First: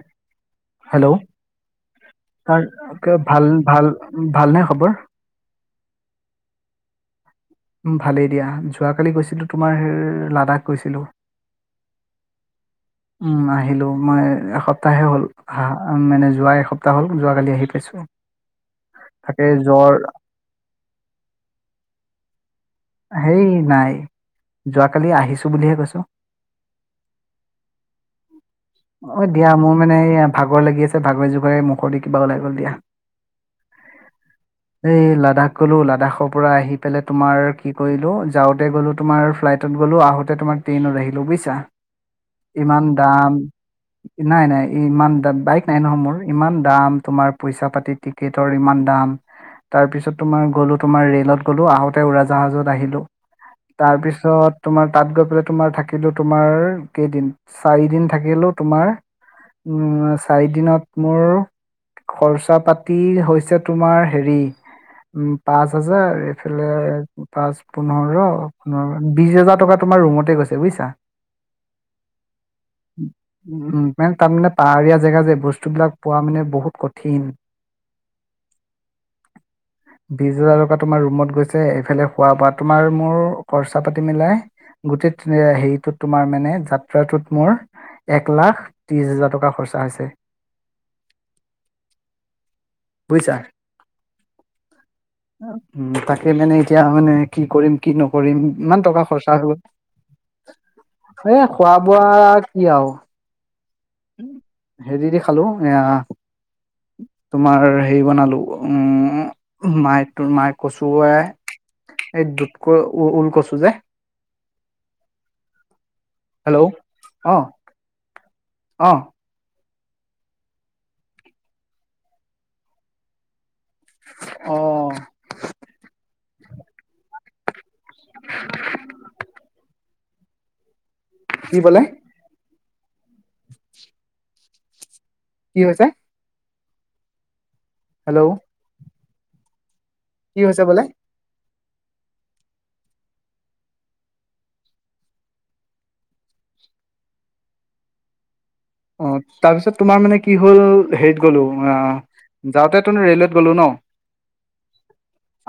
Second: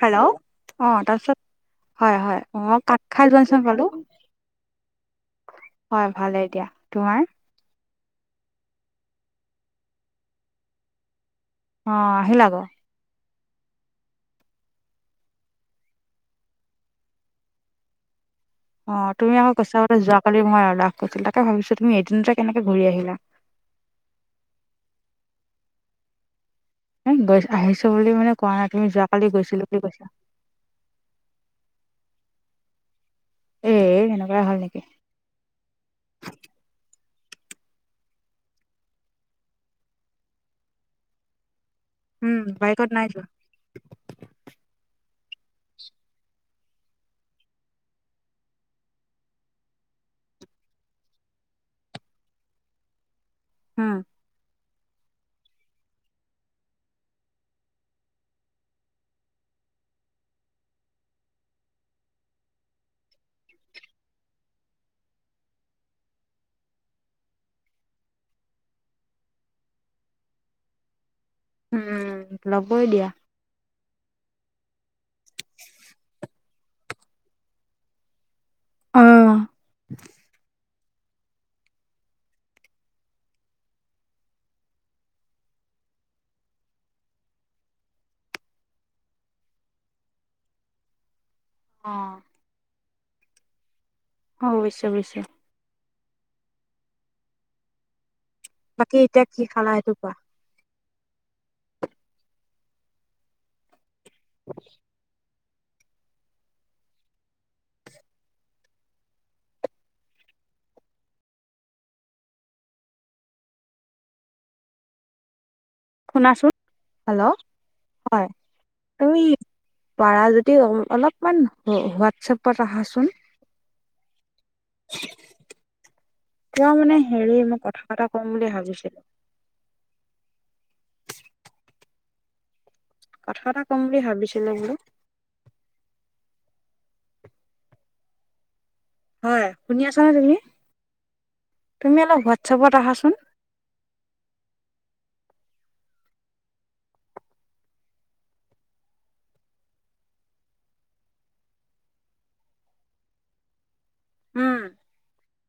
Hello অ', hello তাৰছত হয় হয় তাৰ মই কাত খাই ভাল যোৱাচোন পালো। ভাল ভালনে খবৰ হয় ভালে দিয়া তোমাৰ। ভালেই দিয়া যোৱাকালি গৈছিলোঁ তোমাৰ লাডাখ গৈছিলোঁ। অ আহিলা গৈ উম আহিলো মই এসপ্তাহে হ'ল আহা মানে যোৱা এসপ্তাহ হল যোৱা কালি আহি পাইছো [inaudible] অ তুমি তাকে আকৌ কৈছা জ্বৰ বোলে যোৱাকালি মই লাডাখ গৈছিলো তাকে ভাবিছো তুমি এদিনতে কেনেকে ঘূৰি আহিল হেই নাই যোৱাকালি আহিছো বুলিহে কৈছো এ গৈ আহিছো বুলি মানে কোৱা নাই তুমি অ যোৱাকালি দিয়া গৈছিলো মোৰ বুলি মানে কৈছা এই ভাগৰ লাগি আছে ভাগৰে জোগৰে মুখৰ দি কিবা ওলাই গল দিয়া এ এনেকুৱাই হ'ল নেকি এই লাডাখ গলো লাডাখৰ পৰা আহি পেলাই তোমাৰ কি কৰিলো যাওঁতে গ'লো তোমাৰ ফ্লাইটত গ'লো আহোঁতে তোমাৰ ট্ৰেইনত আহিলো বুইছা উম বাইকত ইমান নাই দাম [unintelligible] নাই নাই ইমান দা বাইক নাই নহয় মোৰ ইমান দাম তোমাৰ পইচা পাতি টিকেটৰ ইমান দাম। তাৰ পিছত তোমাৰ গলো তোমাৰ ৰেলত গ'লো আহোতে উৰাজাহাজত আহিলো উম তাৰপিছ ছত তোমাৰ তাত গৈ পেলাই তোমাৰ থাকিলো তোমাৰ কেইদিন। চাৰি দিন থাকিলো তোমাৰ উম চাৰি দিনত মোৰ খৰচা পাতি হৈছে তোমাৰ হেৰি উম পাঁচ হাজাৰ এইফালে পাঁচ পোন্ধৰ পোন্ধৰ বিছ হাজাৰ টকা তোমাৰ ৰুমতে গৈছে বুইছা উম লবই দিয়া উম মে তাৰ মানে পাহাৰীয়া জেগা যে বস্তুবিলাক পোৱা মানে বহুত কঠিন অ বিছ হাজাৰ টকা তোমাৰ ৰুমত গৈছে এইফালে খোৱা বোৱা তোমাৰ মোৰ খৰচা পাতি মিলাই গোটেই তেনেকে হেৰিটোত তোমাৰ মানে যাত্ৰাটোত মোৰ এক লাখ ত্ৰিশ হাজাৰ টকা খৰচা হৈছে অ বুইছা অ বুজিছো বুজিছো উ তাকে মানে এতিয়া মানে কি কৰিম কি নকৰিম ইমান বাকী টকা এতিয়া খৰচা কি হৈ খালা সেইটো কোৱা গল এ খোৱা বোৱা কি আও হেৰি দি খালো এ তোমাৰ হেৰি বনালো উম মায়তো মাই কচোৱে এই দুত কৈ ঊ ঊল কচু যে শুনাচোন হেল্ল' অ অ হেল্ল' হয় তুমি পাৰা যদি অলপমান হোৱাটছএপত আহা চোন অ তেওঁ মানে হেৰি মই কথা এটা কম বুলি ভাবিছিলো কি বোলে কথা এটা ক'ম বুলি ভাবিছিলে বোলো কি হৈছে হেল্ল' হয় শুনি আছ নে তুমি কি হৈছে বোলে তুমি অলপ হোৱাটছপত আহা চোন অ তাৰপিছত তোমাৰ মানে কি হ'ল হেৰিত গ'লো অ যাওঁতে তুম ৰেলৱেত গলো ন উম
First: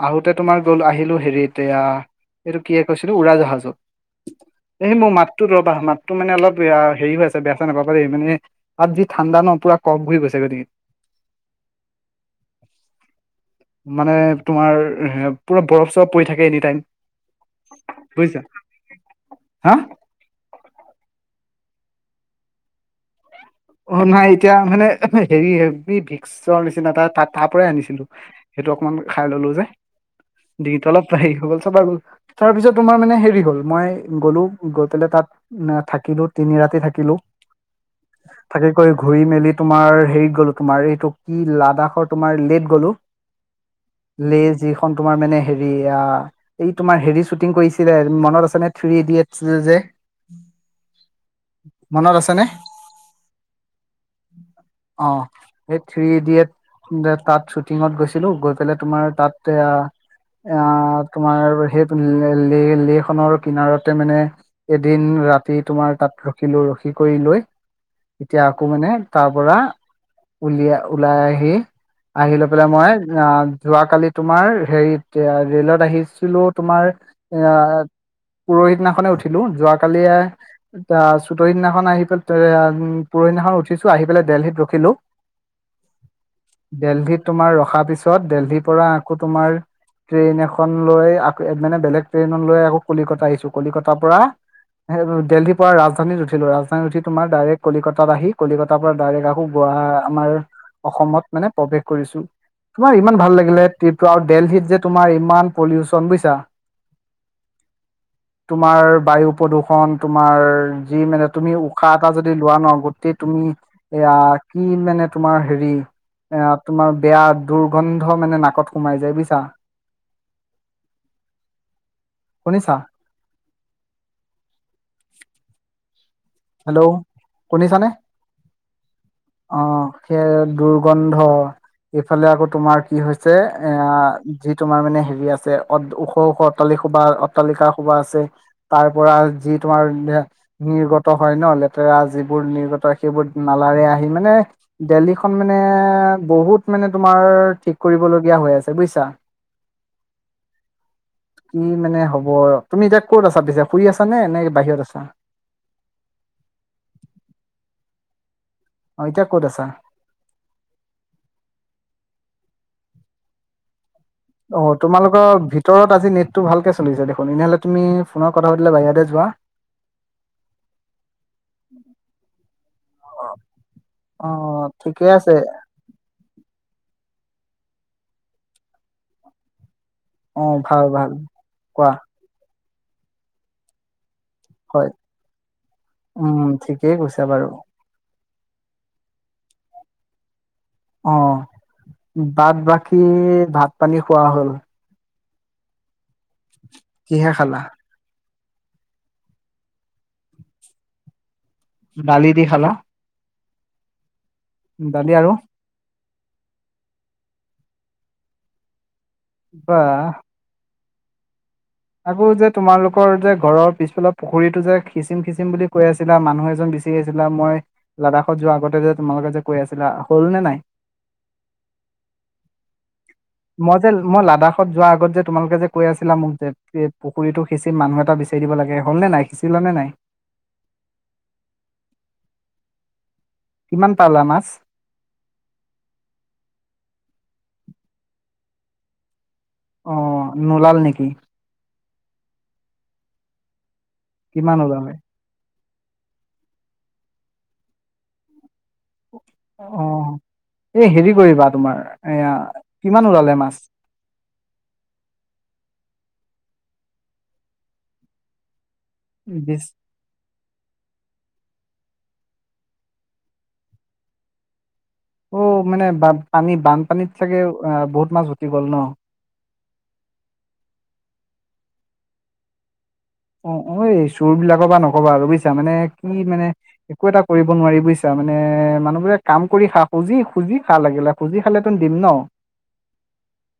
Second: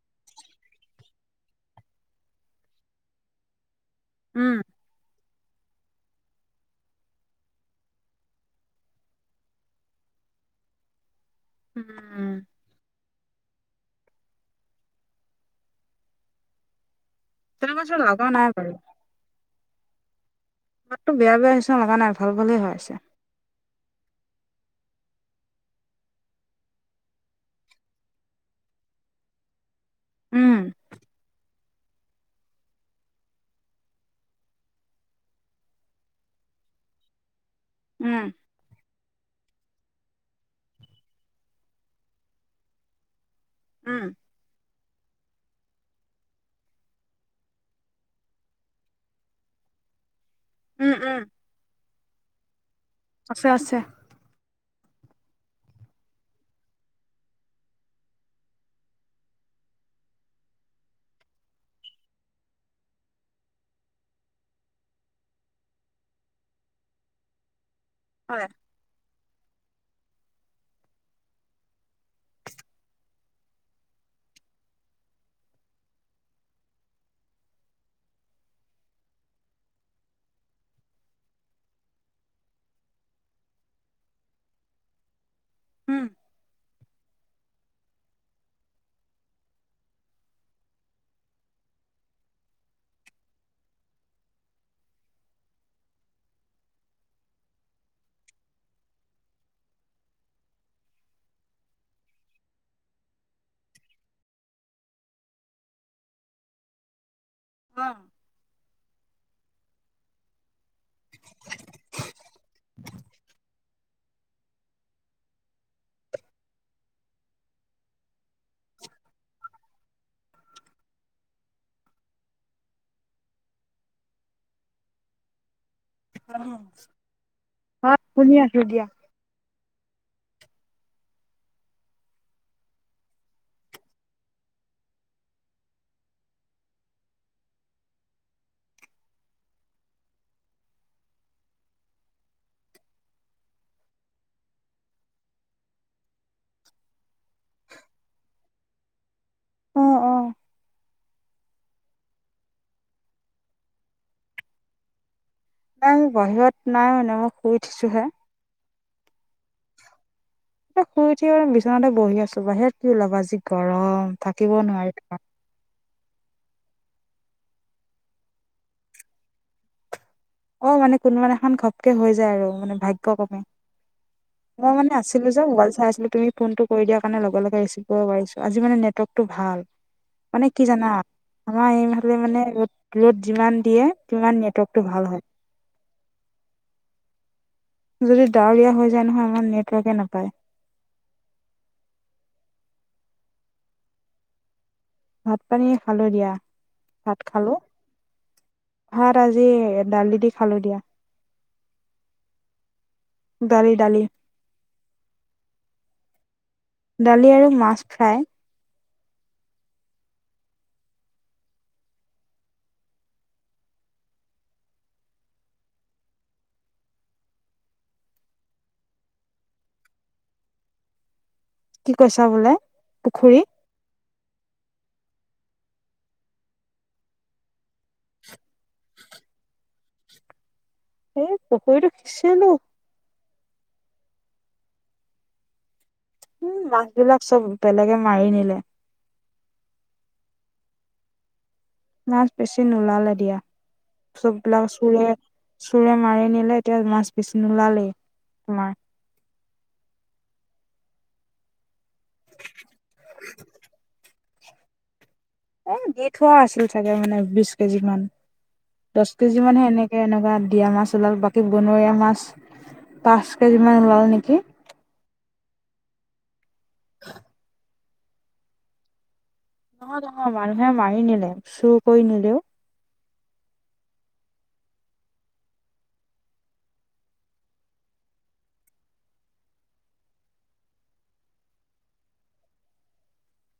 আহোতে তোমাৰ গলো আহিলো হেৰি এয়া এইটো কি কৈছিলো উৰাজাহাজত উম এই মোৰ মাতটো ৰবা মাতটো মানে অলপ হেৰি হৈ আছে বেয়া চেয়া না মানে তাত যি ঠাণ্ডা ন পুৰা কম ঘূৰি গৈছে গতিকে উম মানে তোমাৰ পুৰা বৰফ চৰফ পৰি থাকে এনি টাইম তিনি বছৰ লগা বুজিছা নাই বাৰু হা তাততো বেয়া বেয়া হৈছে লগা নাই ভাল ভালে হৈ আছে অ নাই এতিয়া মানে হেৰি হে ভিক্সৰ নিচিনা এটা তাত তাৰ পৰাই আনিছিলো সেইটো অকমান খাই ললো যে উম ডিঙিটো অলপ হেই হল গল তাৰ পিছত তোমাৰ মানে হেৰি হ'ল মই গ'লো গৈ পেলাই তাত না থাকিলো তিনি ৰাতি থাকিলো উম থাকি কৈ ঘূৰি মেলি তোমাৰ হেৰিত গলো তোমাৰ এইটো কি লাডাখৰ তোমাৰ লেট গ'লো উম লে যিখন তোমাৰ মানে হেৰি অ এই তোমাৰ হেৰি শ্বুটিং কৰিছিলে মনত আছে ন থ্ৰী ইডিয়েটছ যে উম উম মনত আছেনে আছে আছে অ সেই থ্ৰী ইডিয়েট যে তাত শ্বুটিঙত গৈছিলো গৈ পেলাই তোমাৰ তাত এয়া আহ তোমাৰ সেই লে লেহখনৰ কিনাৰতে মানে এদিন ৰাতি তোমাৰ তাত ৰখিলো ৰখি কৰি লৈ এতিয়া হয় আকৌ মানে তাৰ পৰা, উলিয়াই ওলাই আহি আহি লৈ পেলাই মই আ‍ঁহ যোৱাকালি তোমাৰ হেৰিত ৰেলত আহিছিলো তোমাৰ [unintelligible] পৰহি দিদিনাখনে উঠিলো, যোৱাকালি চতৰসি দিনাখন আহি পেলাই পুৰহিদিনাখন উঠিছো, আহি পেলাই দেল্লীত ৰখিলো। উম। দেলহিত তোমাৰ ৰখা পিছত, দেলহিৰ পৰা আকৌ তোমাৰ ট্ৰেইন এখন লৈ আকৌ মানে বেলেগ ট্ৰেইন লৈ আকৌ কলিকতা আহিছো, কলিকতাৰ পৰা দেলহিৰ পৰা ৰাজধানীত উঠিলো, ৰাজধানী উঠি তোমাৰ ডাইৰেক্ট কলিকত ত আহি কলিকতাৰ পৰা ডাইৰেক্ট আকৌ গুৱাহাটী আমাৰ অসমত মানে প্ৰৱেশ কৰিছো। তোমাৰ ইমান ভাল লাগিলে ট্ৰিপটো আৰু দেলহিত যে তোমাৰ ইমান পলিউশ্যন বুজিছা। অ তোমাৰ বায়ু প্ৰদূষণ তোমাৰ যি মানে তুমি উশাহ এটা যদি লোৱা ন, গো টেই তুমি এয়া কি মানে তোমাৰ হেৰি এ তোমাৰ বেয়া দুৰ্গন্ধ মানে নাকত সোমাই যায় বুজিছা। [inaudible] শুনিছা? হেল্ল' হয়, শুনি আছো দিয়া। অঁ সেইয় দুৰ্গন্ধ। এইফালে আকৌ তোমাৰ কি হৈছে, এ যি তোমাৰ মানে হেৰি আছে ওখ ওখ। অট্টালিক সোপা অট্টালিকা সোপা আছে তাৰ পৰা যি তোমাৰ নিৰ্গত ত হয় ন লেতেৰা যিবোৰ নিৰ্গত সেইবোৰ নালাৰে আহি মানে দেল্হীখন মানে বহুত মানে তোমাৰ ঠিক কৰিবলগীয়া হৈ আছে বুজিছা। অঁ অঁ। কি মানে হ'ব তুমি এতিয়া ক'ত আছা, পিছে ফুৰি আছা নে নে বাহিৰত আছা? নাই বাহিৰত নাই মানে মই শুই উঠি। অঁ এতিয়া ক'ত আছা? শুই উঠিব আৰু বিচনাতে বহি আছো, বাহিৰত কি ওলাব যি গৰম। থাকিব অ নোৱাৰি তোমালোকৰ ভি তৰত আজি নেটটো ভালকে চলি দেখোন, এনেহ'লে তুমি ফোনৰ কথা পাতিলে বাহিৰতে যোৱা। অঁ, মানে কোনোবা দিনাখন ঘপকে হৈ যায় আৰু মানে ভাগ্য কমে। অ', মই মানে ঠিকে আছিলো আছে যে মোবাইল চাই আছিলো, তুমি ফোনটো কৰি দিয়াৰ কাৰণে লগে ৰিচিভ কৰিব পাৰিছো, আজি মানে নেটৱৰ্কটো ভাল। মানে অ', কি ভাল জানা ভাল। আমাৰ এই কোৱা ফালে মানে ৰ'দ ৰ'দ যিমান দিয়ে সিমান নেট ৱৰ্কটো ভাল হয়। উম ঠিকেই কৈছো বাৰু। যদি ডাৱৰীয়া হৈ যায় নহয় আমাৰ নেটৱৰ্কে নাপায়। অঁ, বাট বাকী ভাত পানী খোৱা হ'ল। অঁ, ভাত পানী খালো দিয়া, ভাত কিহে খালো। খালা? ভাত আজি দালি দি খালো দিয়া। ডালি দি খালা। দালি দালি। দালি আৰু দালি আৰু মাছ ফ্ৰাই। বা আকৌ যে তোমালোকৰ যে ঘৰৰ পিছফালে পুখুৰীটো যে খিচিম-খিচিম বুলি কৈ আছিলা মানুহ এজন বিচ [unintelligible] বিচাৰি আছিলা। মই লাডাখত যোৱা আগতে যে তোমালোকে যে কৈ আছিলা হ'ল নে নাই? [unintelligible] কি কৈছা বোলে পুখুৰী? [unintelligible] মই যে মই লাডাখত যোৱা আগত যে তোমালোকে যে কৈ আছিলা মোক যে পুুখুৰীটো সিঁচিম মানুহ এটা [unintelligible] বিচাৰি দিব লাগে। হ'ল নে নাই সিচিলা নে নাই? [unintelligible] এই পুখুৰীটো সিঁচিলোঁ [unintelligible] কিমান পালা মাছ? [inaudible] উম মাছ বিলাক চব বেলেগে মাৰি নিলে। [unintelligible] অঁ! নোলাল নেকি? [unintelligible] নাই বেছি নোলালে দিয়া। কিমান চববিলাক ওলালে চুৰে [unintelligible] চোৰে মাৰি নিলে এতিয়া মাছ বেছি নোলালেই তোমাৰ। [inaudible] অঁ! এই হেৰি কৰিবা তোমাৰ এয়া কিমান ওলালে মাছ? [unintelligible] এ দি থোৱা আছিল চাগে মানে বিছ কেজি মান দহ কেজি বিশ মানহে এনেই [unintelligible] এনেকুৱা দিয়া মাছ ওলাল বাকী বনৰীয়া মাছ পাঁচ কেজি মান ওলাল নেকি? [unintelligible] অঁ মানে বান পানী বানপানীত চাগে অ বহুত মাছ উটি গ'ল ন? [unintelligible] নহয়-নহয়, মানুহে মাৰি নিলে চুৰ কৰি নিলেও। [unintelligible] অ-অ এই চোৰবিলাকৰ পৰা নকবা আৰু বুজিছা মানে কি মানে [unintelligible] একো এটা কৰিব নোৱাৰি বুজিছা মানে মানুহবোৰে কাম কৰি খা, খুজি-খুজি খা লাগিলে। [unintelligible] খুজি খালেটো দিম ন। [unintelligible]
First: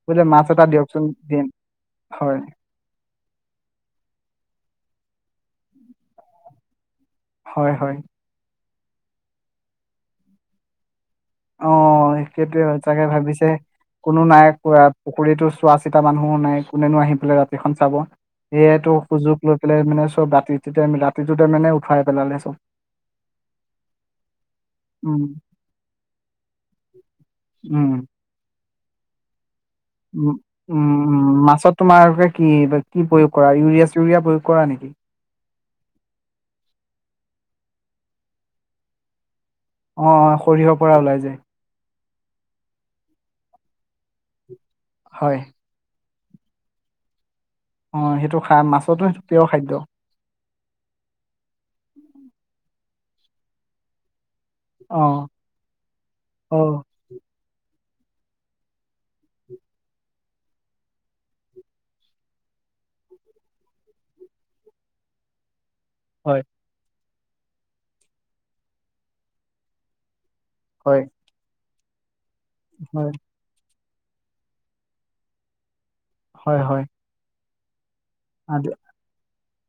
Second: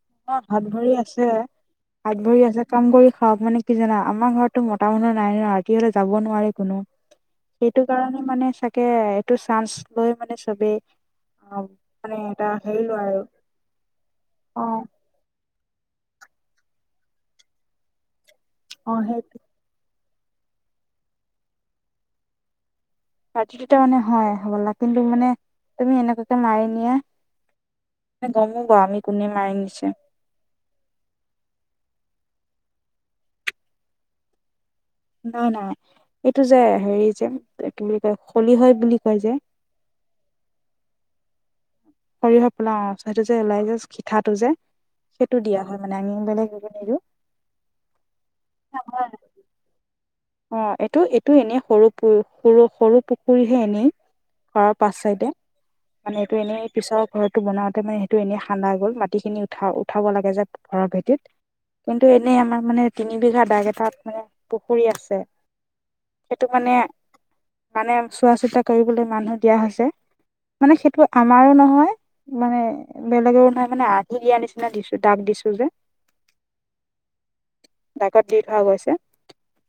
বোলে অঁ! মাছ এটা হাত-ভৰি দিয়কচোন আছে, দিম হয় হাত-ভৰি আছে [unintelligible] কাম কৰি খাওক মানে কি জানা আমাৰ ঘৰতো মতা মানুহ নাই ন ৰাতি হ'লে যাব নোৱাৰে কোনো। [unintelligible] হয় সেইটো হয় কাৰণে মানে চাগে এইটো চান্স লৈ মানে চবেই। [unintelligible] অঁ! মানে এটা সেইটোৱেই হেৰি লয় চাগে আৰু ভাবিছে কোনো নাই অ কৰাত। [unintelligible] পুখুৰীতো চোৱা-চিতা মানুহো নাই। কোনেনো আহি পেলাই ৰাতিখন চাব অ সেয়াইটো সেইটো সুযোগ লৈ [unintelligible] সেইফালে মানে চব ৰাতিটোতে-ৰাতিটোতে মানে উঠুৱাই পেলালে চব। [unintelligible] ৰাতিটোতে মানে হয় হবলা কিন্তু উম মানে তুমি এনেকুৱাকে মাৰি নিয়া উম [unintelligible] মানে গমো পাওঁ আমি কোনে মাৰি নিছে। [unintelligible] [unintelligible] উম-উম মাছত তোমালোকে কি কি প্ৰয়োগ কৰা ইউৰিয়া-চিউৰিয়া প্ৰয়োগ কৰা নেকি? [inaudible] নাই-নাই। এইটো যে হেৰি যে কি বুলি কয় খলিহয় বুলি কয় যে? [unintelligible] অঁ-অঁ! সৰিয়হৰ পৰা ওলাই যে? [unintelligible] সৰিয়হ পেলা অঁ সেইটো যে ওলাই যে পিঠাটো যে সেইটো দিয়া হয় মানে আনি বেলেগ নিদিওঁ। [unintelligible] অঁ সেইটো খায় মাছতো সেইটো প্ৰিয় খাদ্য। [unintelligible] অঁ! এইটো-এইটো এনেই সৰু-সৰু-সৰু পুখুৰীহে এনেই। [unintelligible] ঘৰৰ পাচ অ চাইডে মানে এইটো অ এনেই পিছৰ [unintelligible] ঘৰটো বনাওঁতে মানে সেইটো এনেই খান্দা গ'ল মাটিখিনি উঠা-উঠাব লাগে যে ঘৰৰ ভেটিত। [unintelligible] কিন্তু এনেই আমাৰ মানে তিনি বিঘা দাগ এটাত মানে পুখুৰী আছে। [unintelligible] [unintelligible] হয় সেইটো মানে মানে চোৱা-চিতা কৰিবলৈ মানুহ দিয়া হৈছে। মানে হয় সেইটো আমাৰো নহয় [unintelligible] মানে হয় বেলেগেও নহয় মানে আন্ধি দিয়াৰ নিচিনা দিছো দাক দিছো যে। [unintelligible] হয়-হয়। ডাকত দি থোৱা গৈছে।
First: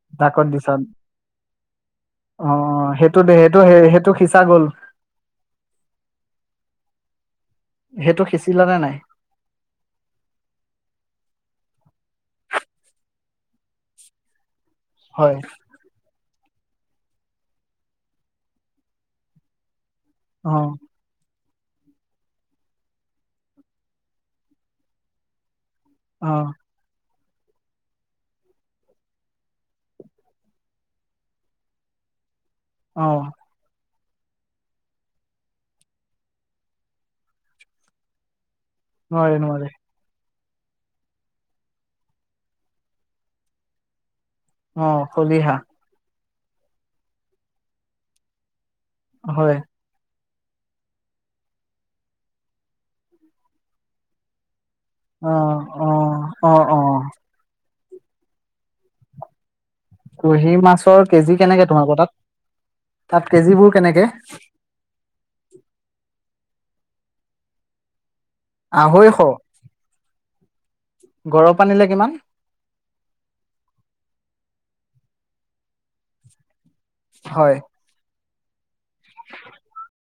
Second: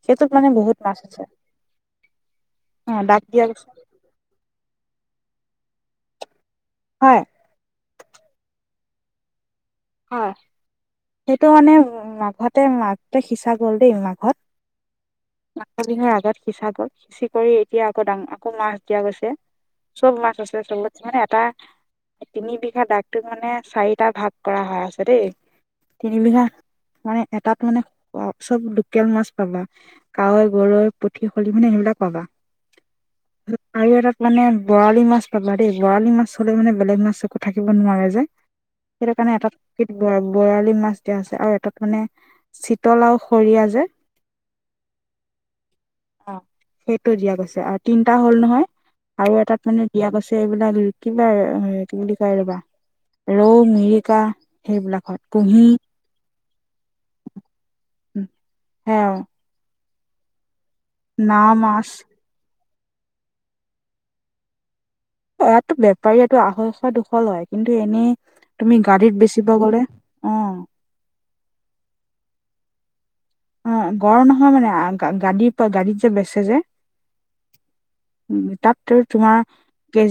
সেইটোত মানে বহুত মাছ আছে। [inaudible] অঁ-অঁ! অ সেইটো দাগ দে দিয়া সেইটো গৈছে [unintelligible] সেইটো সিঁচা গ'ল? হয়। [inaudible] সেইটো সিঁচিলা নে নাই? [unintelligible] হয়। সেইটো মানে মাঘতে মাজতে সিঁচা গল দেই মাঘত। [inaudible] হয়। মাঘৰ বিহুৰ আগত সিঁচা গ'ল চিকৰি কৰি এতিয়া আকৌ ডাঙ আকৌ মাছ দিয়া গৈছে। চব‌ মাছ আছিলে অ', তলত। মানে এটা তিনি বিঘা দাগটোত মানে চাৰিটা ভাগ কৰা হয় আছে দেই। তিন বিঘা অ', মানে এটাত মানে চব লোকেল মাছ পাবা। কাৱৈ গৰৈ পুঠি খলিহনা মানে সেইবিলাক পাবা। অ। আৰু এটাত মানে বৰালি মাছ পাবা দেই বৰালি মাছ হলে মানে বেলেগ মাছ একো থাকিব নোৱাৰে যে। সেইটো নোৱাৰে কাৰণে এটা নোৱাৰে, [inaudible] বৰালি মাছ দিয়া হৈছে আৰু এটাত মানে চিতল আৰু খৰিয়া যে‌ অ খলিহনা। অ সেইটো দিয়া গৈছে আৰু তিনটা হ'ল নহয় আৰু হয়, এটাত মানে ব এইবিলাক কিবা কি বুলি কয় ৰবা ৰৌ মিৰিকা সেইবিলাকত অ', কুহি অ', অ', অ', সে কুহি মাছৰ কেজি নাও কেনেকে মাছ তোমালোকৰ তাত তাত কেজিবোৰ কেনেকে ইয়াতো বেপাৰীটোৰ আঢ়ৈশ দুশ লয় কিন্তু এনেই তুমি আঢ়ৈশ, গাড়ীত বেচিব গলে অ গৰম পানীলৈ কিমান? অ গড় নহয় মানে গাডীৰ গাডীত যে বেচে যে হয়। উম তাত ত তোমাৰ কেজি